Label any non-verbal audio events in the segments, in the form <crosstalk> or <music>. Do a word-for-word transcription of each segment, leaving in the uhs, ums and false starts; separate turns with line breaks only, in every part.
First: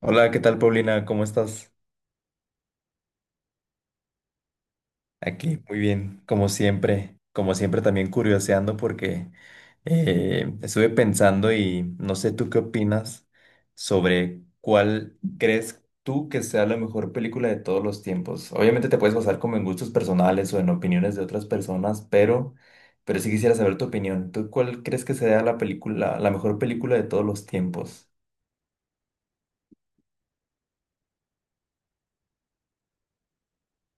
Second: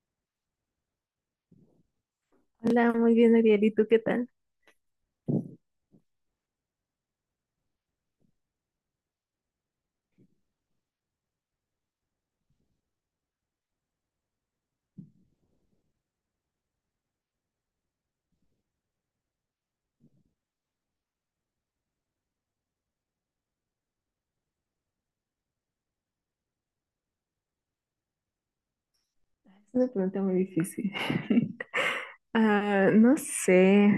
Hola, ¿qué tal, Paulina? ¿Cómo estás?
Hola, muy bien, Ariel. ¿Y tú qué tal?
Aquí, muy bien, como siempre, como siempre también curioseando porque eh, estuve pensando y no sé tú qué opinas sobre cuál crees tú que sea la mejor película de todos los tiempos. Obviamente te puedes basar como en gustos personales o en opiniones de otras personas, pero, pero sí quisiera saber tu opinión. ¿Tú cuál crees que sea la película, la mejor película de todos los tiempos?
Es una pregunta muy difícil. <laughs> Ah, no sé,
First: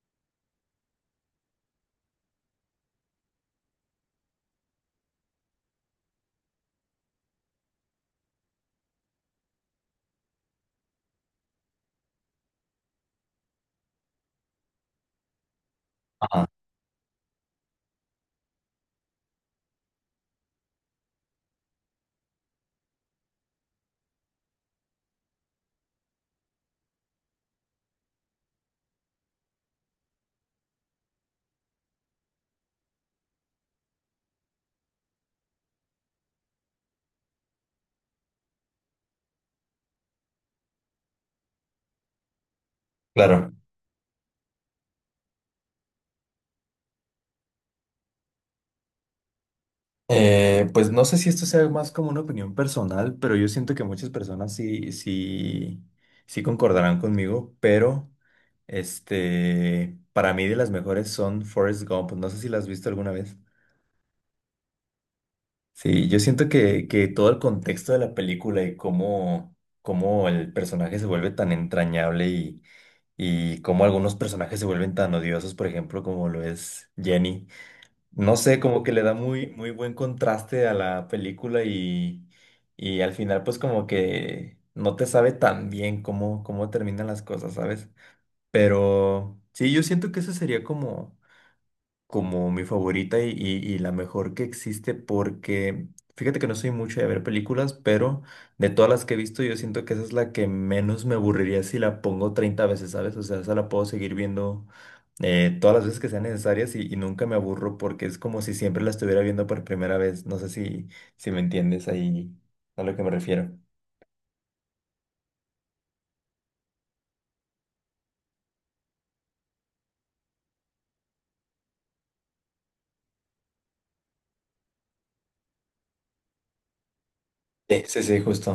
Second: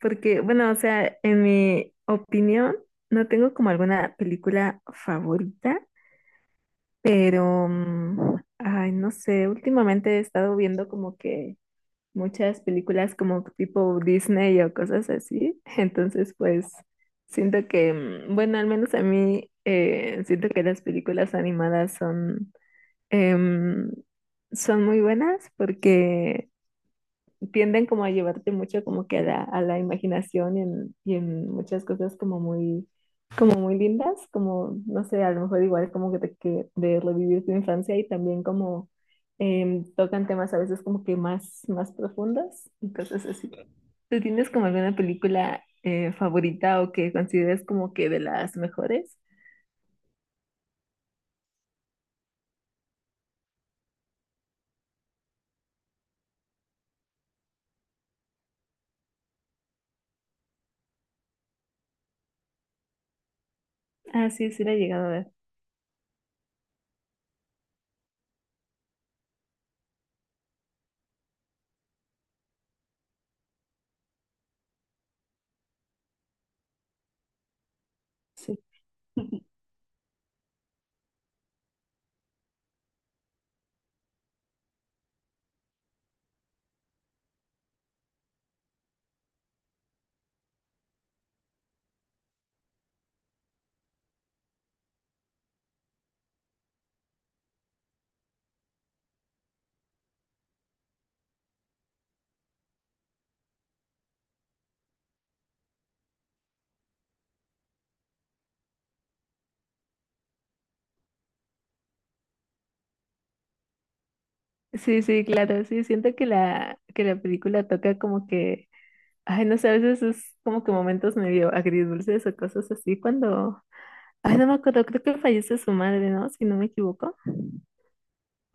porque, bueno, o sea, en mi opinión, no tengo como alguna película favorita, Pero, mm, ay, no sé, últimamente he estado viendo como que muchas películas como tipo Disney o cosas así. <laughs> Entonces,
Ajá,
pues, siento que, mm, bueno, al menos a mí, eh, siento que las películas animadas son, em, son muy buenas porque tienden como a llevarte mucho como que a la, a la, imaginación y en, y en muchas cosas como muy, como muy lindas, como, no sé, a lo mejor igual como que, te- que de revivir tu infancia y también como em, tocan temas a veces como que más, más profundos y cosas así.
claro.
¿Tú tienes como alguna película eh, favorita o que consideres como que de las mejores?
Eh, pues no sé si esto sea más como una opinión personal, pero yo siento que muchas personas sí, sí, sí concordarán conmigo, pero este, para mí de las mejores son Forrest Gump. No sé si la has visto alguna vez.
Ah, sí, sí la he llegado a ver.
Sí, yo siento que, que todo el contexto de la película y cómo, cómo el personaje se vuelve tan entrañable y, y cómo algunos personajes se vuelven tan odiosos, por ejemplo, como lo es Jenny. No
Sí,
sé, como que le da muy, muy buen contraste a la película y, y al final pues como que no te sabe tan bien cómo, cómo terminan las cosas, ¿sabes? Pero sí, yo siento que ese sería como como mi favorita y, y- y la mejor que existe porque fíjate que no soy mucho de ver películas, pero de todas las que he visto yo siento que esa es la que menos me aburriría si la pongo treinta veces, ¿sabes? O sea, esa la puedo seguir viendo eh, todas las veces que sean necesarias y, y nunca me aburro porque es como si siempre la estuviera viendo por primera vez. No sé si, si me entiendes ahí a lo que me refiero.
sí, sí, claro, sí, siento que la, que la, película toca como que Ay, no sé, a veces es como que momentos medio agridulces o cosas así cuando, ay, no me acuerdo, creo que fallece su madre, ¿no? Si no me equivoco.
Sí, sí, sí, justo.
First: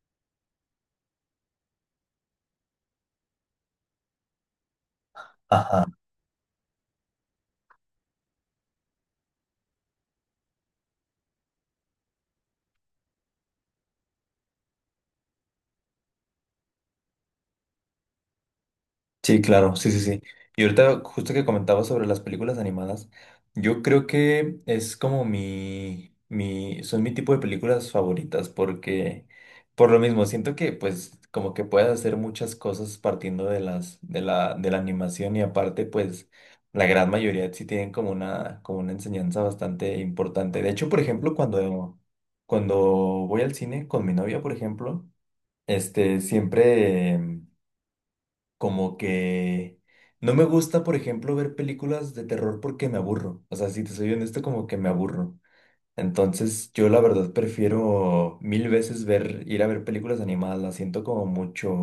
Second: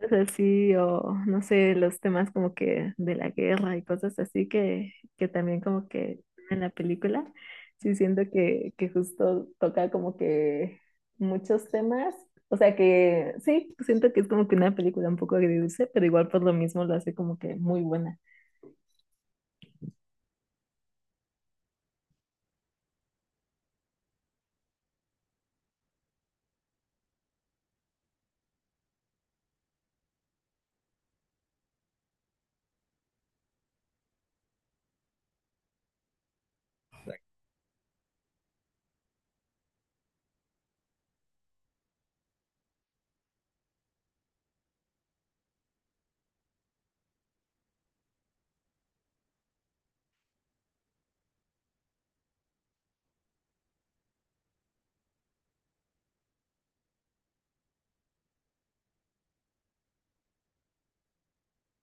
Entonces así, o no sé, los temas como que de la guerra y cosas así que, que también
Ajá.
como que en la película, sí siento que, que justo toca como que muchos temas. O sea que sí, siento que es como que una película un poco agridulce, pero igual por lo mismo lo hace como que muy buena.
Sí, claro, sí, sí, sí. Y ahorita, justo que comentaba sobre las películas animadas, yo creo que es como mi, mi, son mi tipo de películas favoritas porque, por lo mismo, siento que pues como que puedes hacer muchas cosas partiendo de las, de la, de la animación y aparte pues la gran mayoría sí tienen como una, como una enseñanza bastante importante. De hecho, por ejemplo, cuando, cuando voy al cine con mi novia, por ejemplo, este, siempre... Como que no me gusta, por ejemplo, ver películas de terror porque me aburro. O sea, si te soy honesto, como que me aburro. Entonces, yo la verdad prefiero mil veces ver, ir a ver películas animadas. Las siento como mucho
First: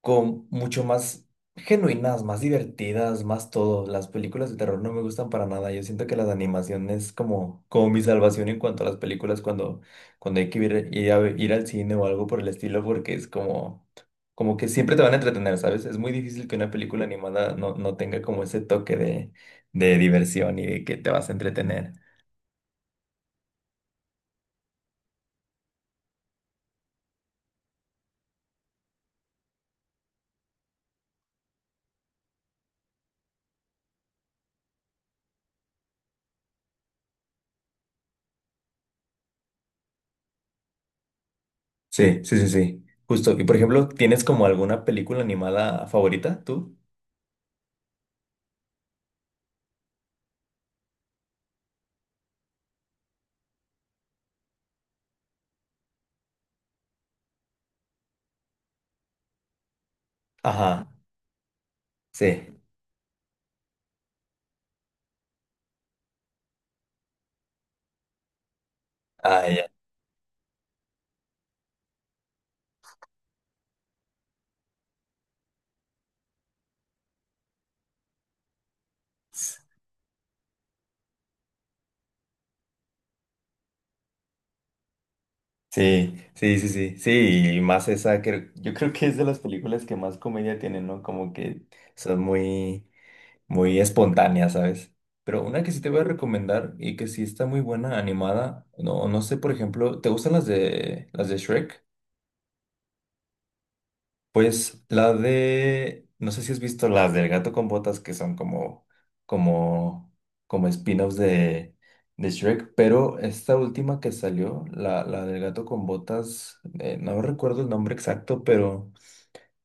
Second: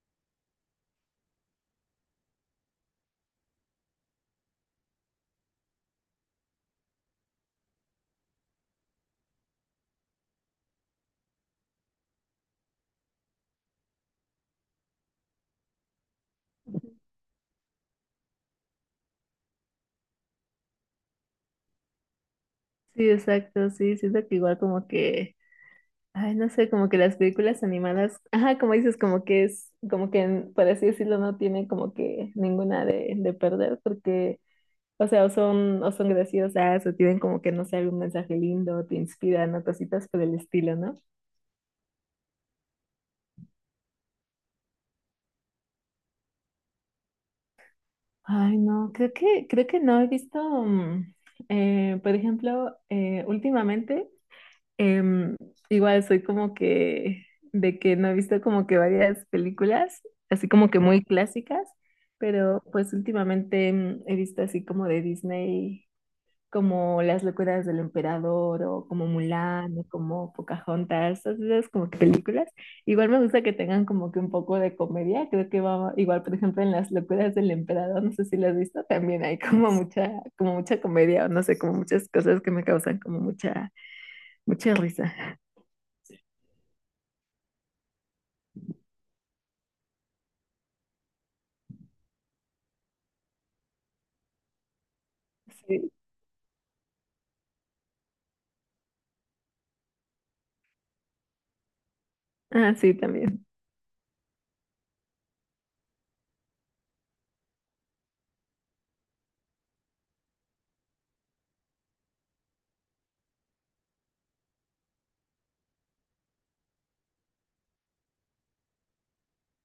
con mucho más genuinas, más divertidas, más todo. Las películas de terror no me gustan para nada. Yo siento que las animaciones como, como mi salvación en cuanto a las películas cuando, cuando hay que ir, ir a, ir al cine o algo por el estilo, porque es como, como que siempre te van a entretener, ¿sabes? Es muy difícil que una película animada no, no tenga como ese toque de, de diversión y de que te vas a entretener.
Sí, exacto, sí, siento que igual como que Ay, no sé, como que las películas animadas, ajá, como dices, como que es, como que, por así decirlo, no tiene como que ninguna de, de, perder, porque, o sea, o son, o son graciosas, o tienen como que, no sé, algún mensaje lindo, o te inspiran, o cositas por el estilo, ¿no?
Sí, sí, sí, sí. Justo. Y por ejemplo, ¿tienes como alguna película animada favorita tú?
Ay, no, creo que, creo que no he visto, mm, eh, por ejemplo, eh, últimamente. Em, Igual soy como que de que no he visto como que varias películas, así como que
Ajá,
muy clásicas,
sí.
pero pues últimamente em, he visto así como de Disney, como Las locuras del emperador o como
Ah, ya.
Mulan o como Pocahontas, todas esas como que películas. Igual me gusta que tengan como que un poco de comedia, creo que va igual, por ejemplo, en Las locuras del emperador, no sé si lo has visto, también hay como mucha como mucha comedia o no sé, como muchas cosas que me causan como mucha mucha risa.
Sí, sí, sí, sí, sí, y más esa, creo- yo creo que es de las películas que más comedia tienen, ¿no? Como que son muy, muy espontáneas, ¿sabes? Pero una que sí te
Sí.
voy a recomendar y que sí está muy buena, animada, no, no sé, por ejemplo, ¿te gustan las de, las de Shrek?
Ah, sí, también.
Pues la de, no sé si has visto las del gato con botas que son como, como, como spin-offs de, de Shrek, pero esta última que salió, la, la del gato con botas, eh, no recuerdo el nombre exacto, pero,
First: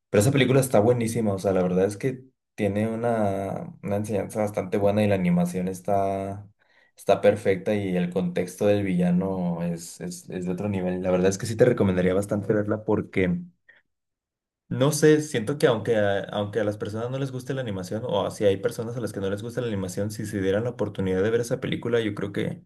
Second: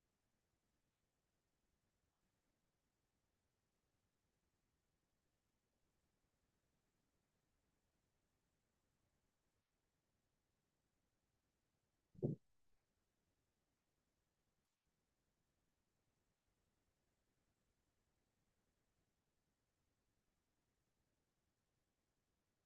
pero esa película está buenísima, o sea, la verdad es que tiene una, una enseñanza bastante buena y la animación está, está perfecta y el contexto del villano es, es, es de otro nivel. La verdad es que sí te recomendaría bastante verla porque... No sé, siento que aunque a, aunque a las personas no les guste la animación, o si hay personas a las que no les gusta la animación, si se dieran la oportunidad de ver esa película, yo creo que,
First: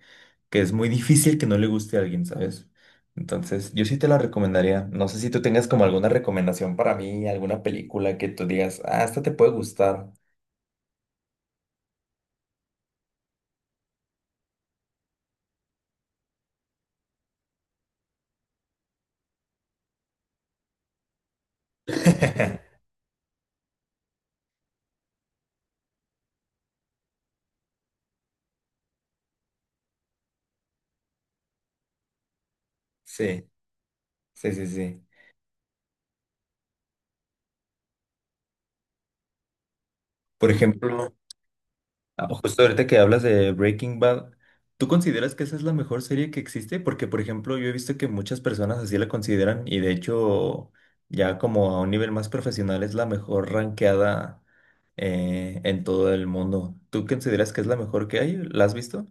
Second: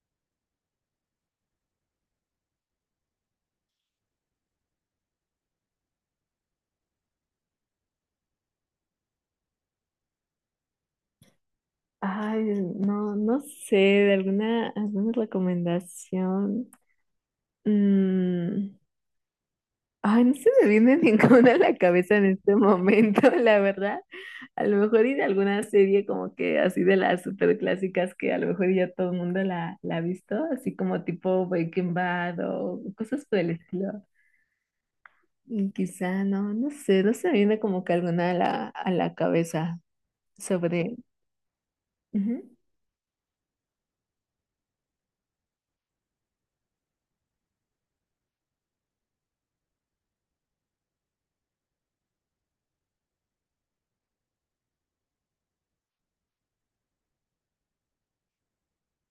que es muy difícil que no le guste a alguien, ¿sabes? Entonces, yo sí te la recomendaría. No sé si tú tengas como alguna recomendación para mí, alguna película que tú digas, ah, esta te puede gustar.
Ay, no, no sé, de alguna, alguna recomendación. Mm, Ay, no se me viene <laughs> ninguna a la cabeza en este
<laughs>
momento, la verdad. A lo mejor ir a alguna serie como que así de las super clásicas que a lo mejor ya todo el mundo la, la ha visto, así como tipo Breaking Bad o cosas por
Sí,
el estilo.
sí, sí, sí.
Y quizá no, no sé, no se me viene como que alguna a la, a la cabeza
Por
sobre.
ejemplo, ah,
Ujú.
justo ahorita que hablas de Breaking Bad, ¿tú consideras que esa es la mejor serie que existe? Porque, por ejemplo, yo he visto que muchas personas así la consideran y de hecho ya como a un nivel más profesional es la mejor rankeada eh, en todo el mundo. ¿Tú consideras que es la mejor que hay? ¿La has visto?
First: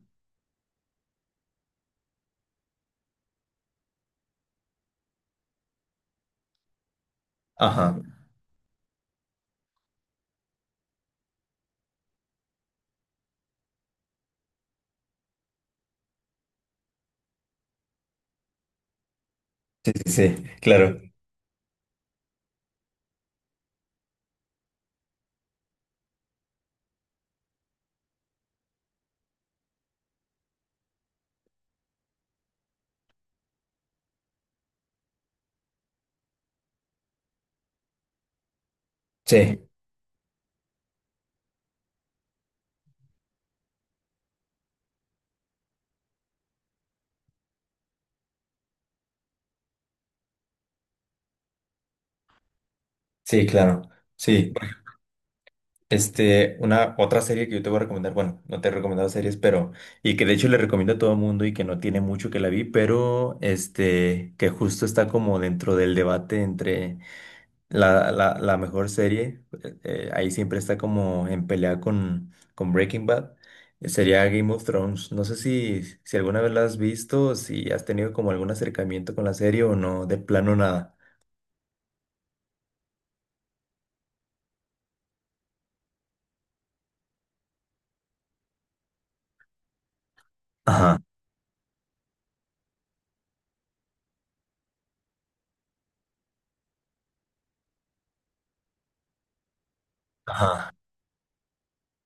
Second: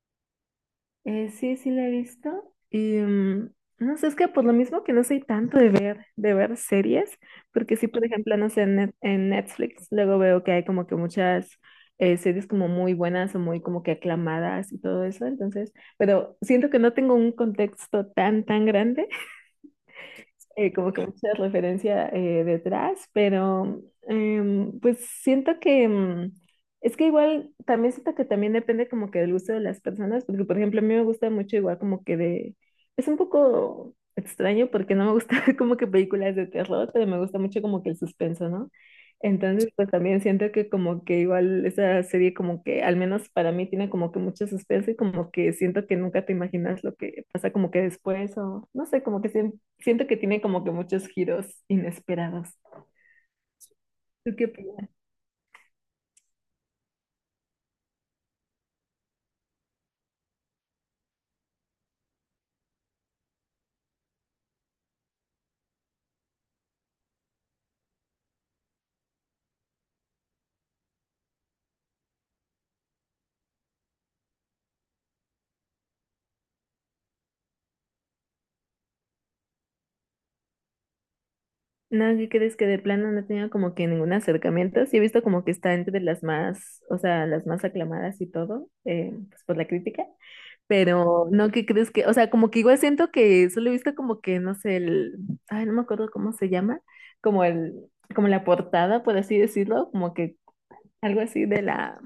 Eh, sí, sí la he visto. Y mm, no sé, es que por lo mismo que no soy tanto de ver, de ver series, porque
Ajá,
sí, por ejemplo, no sé, en, Net- en Netflix luego veo que hay como que muchas eh, series como muy buenas o muy como que aclamadas y todo eso, entonces, pero siento que no tengo un contexto tan, tan grande
sí, sí, sí,
eh, como
claro.
que mucha referencia eh, detrás, pero em, pues siento que em, es que igual también siento que también depende como que del gusto de las personas, porque por ejemplo a mí me gusta mucho igual como que de, es un poco extraño porque no me gusta <laughs> como que películas de terror, pero me gusta mucho como que el suspenso, ¿no?
Sí,
Entonces, pues también siento que como que igual esa serie como que, al menos para mí, tiene como que mucho suspenso y como que siento que nunca te imaginas lo que pasa como que después o no sé, como que sien- siento que tiene como que muchos giros inesperados.
sí, claro.
¿Tú qué
Sí.
opinas?
Este, una otra serie que yo te voy a recomendar, bueno, no te he recomendado series, pero, y que de hecho le recomiendo a todo el mundo y que no tiene mucho que la vi, pero este, que justo está como dentro del debate entre la, la, la mejor serie, eh, eh, ahí siempre está como en pelea con, con Breaking Bad, eh, sería Game of Thrones. No sé si, si alguna vez la has visto, si has tenido como algún acercamiento con la serie o no, de plano nada.
No, ¿qué crees que de plano no tenía como que ningún acercamiento? Sí he visto como que está entre las más, o sea, las más aclamadas y todo, eh, pues por la crítica,
Ajá,
pero no, ¿qué crees que? O sea, como que igual siento que solo he visto como que, no sé, el, ay, no me acuerdo cómo se llama, como el, como la portada, por así decirlo, como que
ajá.
algo así de la,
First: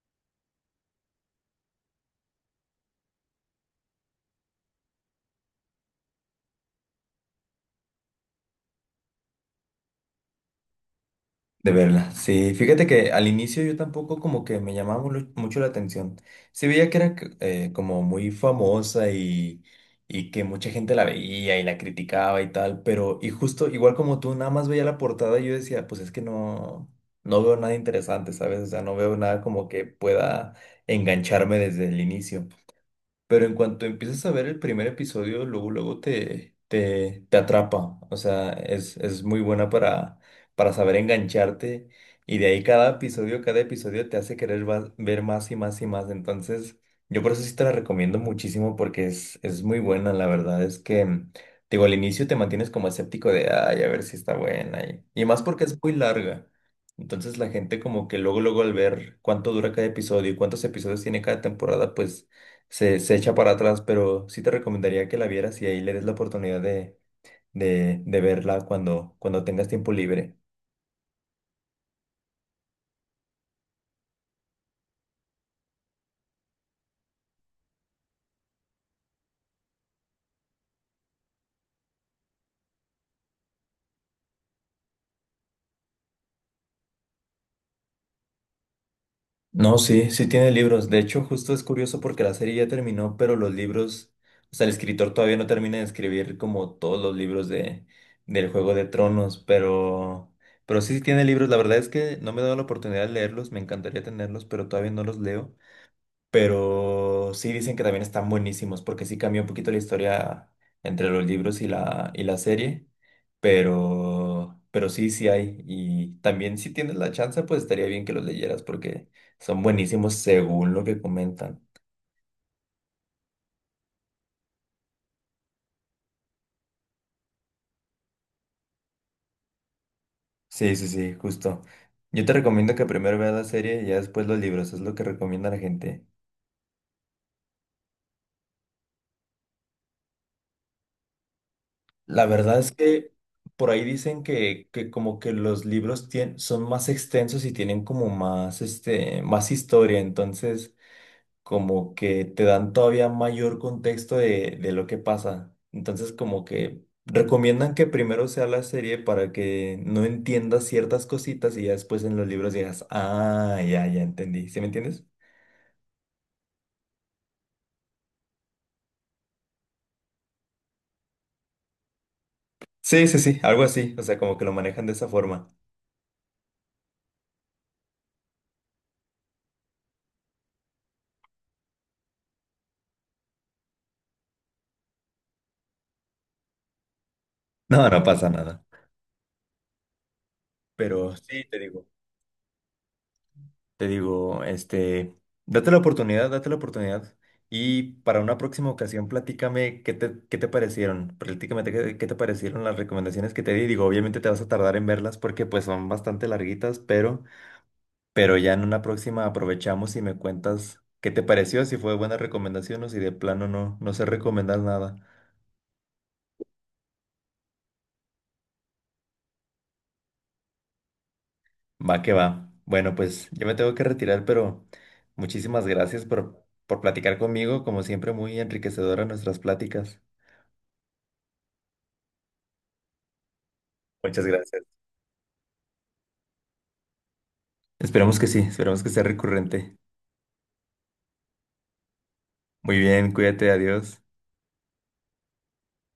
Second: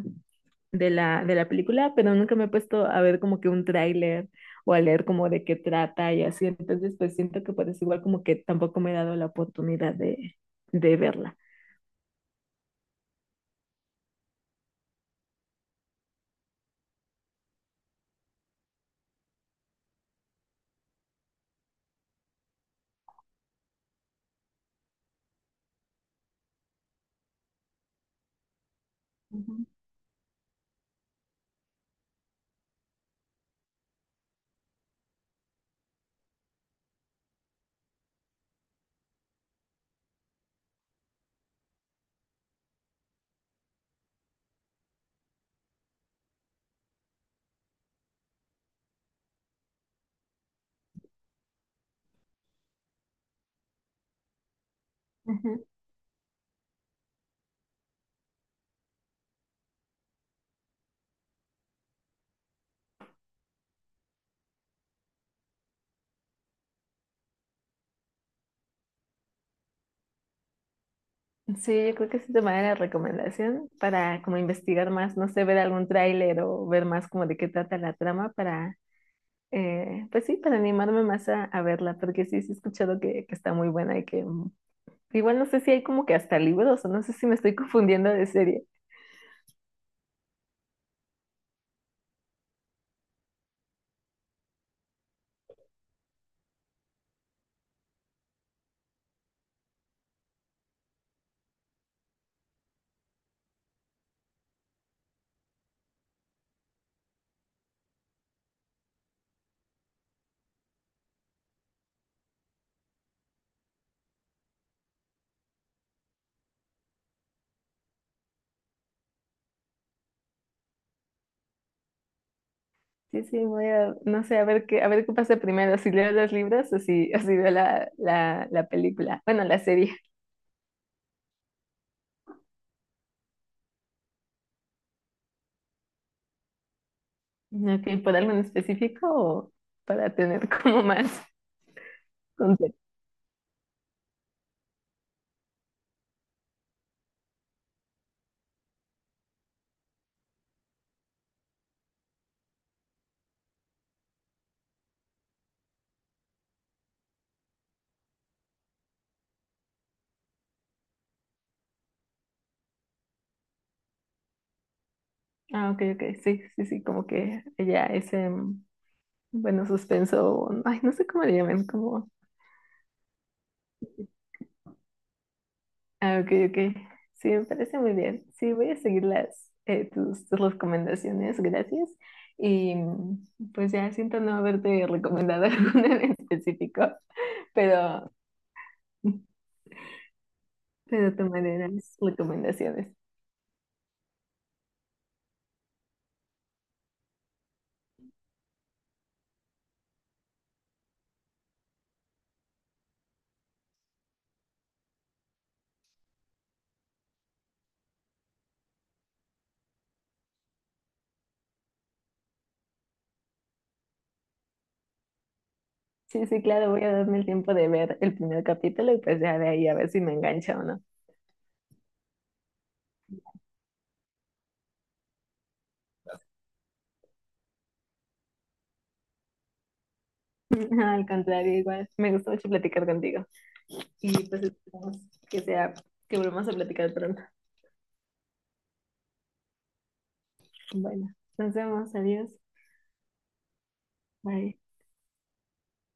de la, de la película, pero nunca me he puesto a ver como que un tráiler o a leer como de qué trata y así. Entonces, pues siento que pues igual como que tampoco me he dado la oportunidad de, de verla.
De verla, sí. Fíjate que al inicio yo tampoco como que me llamaba mulu- mucho la atención. Sí veía que era c- eh, como muy famosa y, y que mucha gente la veía y la criticaba y tal, pero y justo igual como tú, nada más veía la portada y yo decía, pues es que no, no veo nada interesante, ¿sabes? O sea, no veo nada
Ujú,
como que pueda engancharme desde el inicio. Pero en cuanto empiezas a ver el primer episodio, luego, luego te, te, te atrapa. O sea, es, es muy buena para, para saber engancharte. Y de ahí cada episodio, cada episodio te hace querer va- ver más y más y más. Entonces, yo por eso sí te la recomiendo muchísimo porque es, es muy buena. La verdad es que, mm, digo, al inicio te mantienes como escéptico de, ay, a ver si está buena. Y, y más
ujú.
porque es muy larga. Entonces la gente como que luego, luego al ver cuánto dura cada episodio y cuántos episodios tiene cada temporada, pues se, se echa para atrás, pero sí te recomendaría que la vieras y ahí le des la oportunidad de, de, de verla cuando, cuando tengas tiempo libre.
Sí, yo creo que sí te manera de recomendación para como investigar más, no sé, ver algún tráiler o ver más como de qué trata la trama para, eh, pues sí, para animarme más a, a verla, porque sí, sí he escuchado que, que, está muy buena y que mm, igual no sé si hay como que hasta libros o no sé si me estoy <laughs> confundiendo de serie.
No, sí, sí tiene libros. De hecho, justo es curioso porque la serie ya terminó, pero los libros, o sea, el escritor todavía no termina de escribir como todos los libros de, del Juego de Tronos, pero, pero sí sí tiene libros. La verdad es que no me he dado la oportunidad de leerlos, me encantaría tenerlos, pero todavía no los leo. Pero sí dicen que también están buenísimos, porque sí cambió un poquito la historia entre los libros y la, y la serie. Pero, pero sí, sí hay. Y también si tienes la chance, pues estaría bien que los leyeras, porque son buenísimos según lo que comentan.
Sí, sí, voy a, no sé, a ver qué, a ver qué pasa primero, si leo los libros o si, <laughs> o si veo la, la, la película, bueno, la serie.
Sí, sí, sí, justo. Yo te recomiendo que primero veas la serie y ya después los libros, es lo que recomienda la gente.
Ok, ¿por algo en específico o para tener <laughs> como más?
La verdad es que por ahí dicen que, que como que los libros tien- son más extensos y tienen como más, este, más historia, entonces como que te dan todavía mayor contexto de, de lo que pasa. Entonces como que recomiendan que primero sea la serie para que no entiendas ciertas cositas y ya después en los libros digas, ah, ya, ya entendí. ¿Sí me entiendes?
Ah, ok, ok, sí, sí, sí, como que ella ese, mm, bueno, suspenso, mm, ay, no sé cómo le llaman, como,
Sí, sí, sí, algo así. O sea, como que lo manejan de esa forma.
ah, ok, ok, sí, me parece muy bien, sí, voy a seguir las, eh, tus, tus recomendaciones, gracias, y mm, pues ya siento no haberte recomendado <laughs> alguna en específico,
No, no
pero,
pasa nada.
<laughs> pero
Pero sí, te
tomaré
digo.
las recomendaciones.
Te digo, este, date la oportunidad, date la oportunidad. Y para una próxima ocasión, platícame qué te, qué te parecieron. Platícame qué, qué te parecieron las recomendaciones que te di. Digo, obviamente te vas a tardar en verlas porque pues son bastante larguitas, pero, pero ya en una próxima aprovechamos y me cuentas qué te pareció, si fue buena recomendación o si de plano no, no sé recomendar nada.
Sí, sí, claro, voy a darme el tiempo de ver el primer capítulo y pues ya de ahí a ver si me engancha o no.
Va que va. Bueno, pues yo me tengo que retirar, pero muchísimas gracias por, por platicar conmigo. Como siempre, muy enriquecedora nuestras pláticas.
<laughs> Al contrario, igual, me gustó mucho platicar contigo. Y
Muchas
pues
gracias.
esperamos que sea, que volvamos a platicar pronto.
Esperamos que sí, esperamos que sea recurrente.
Bueno, nos vemos, adiós,
Muy bien, cuídate, adiós.
bye.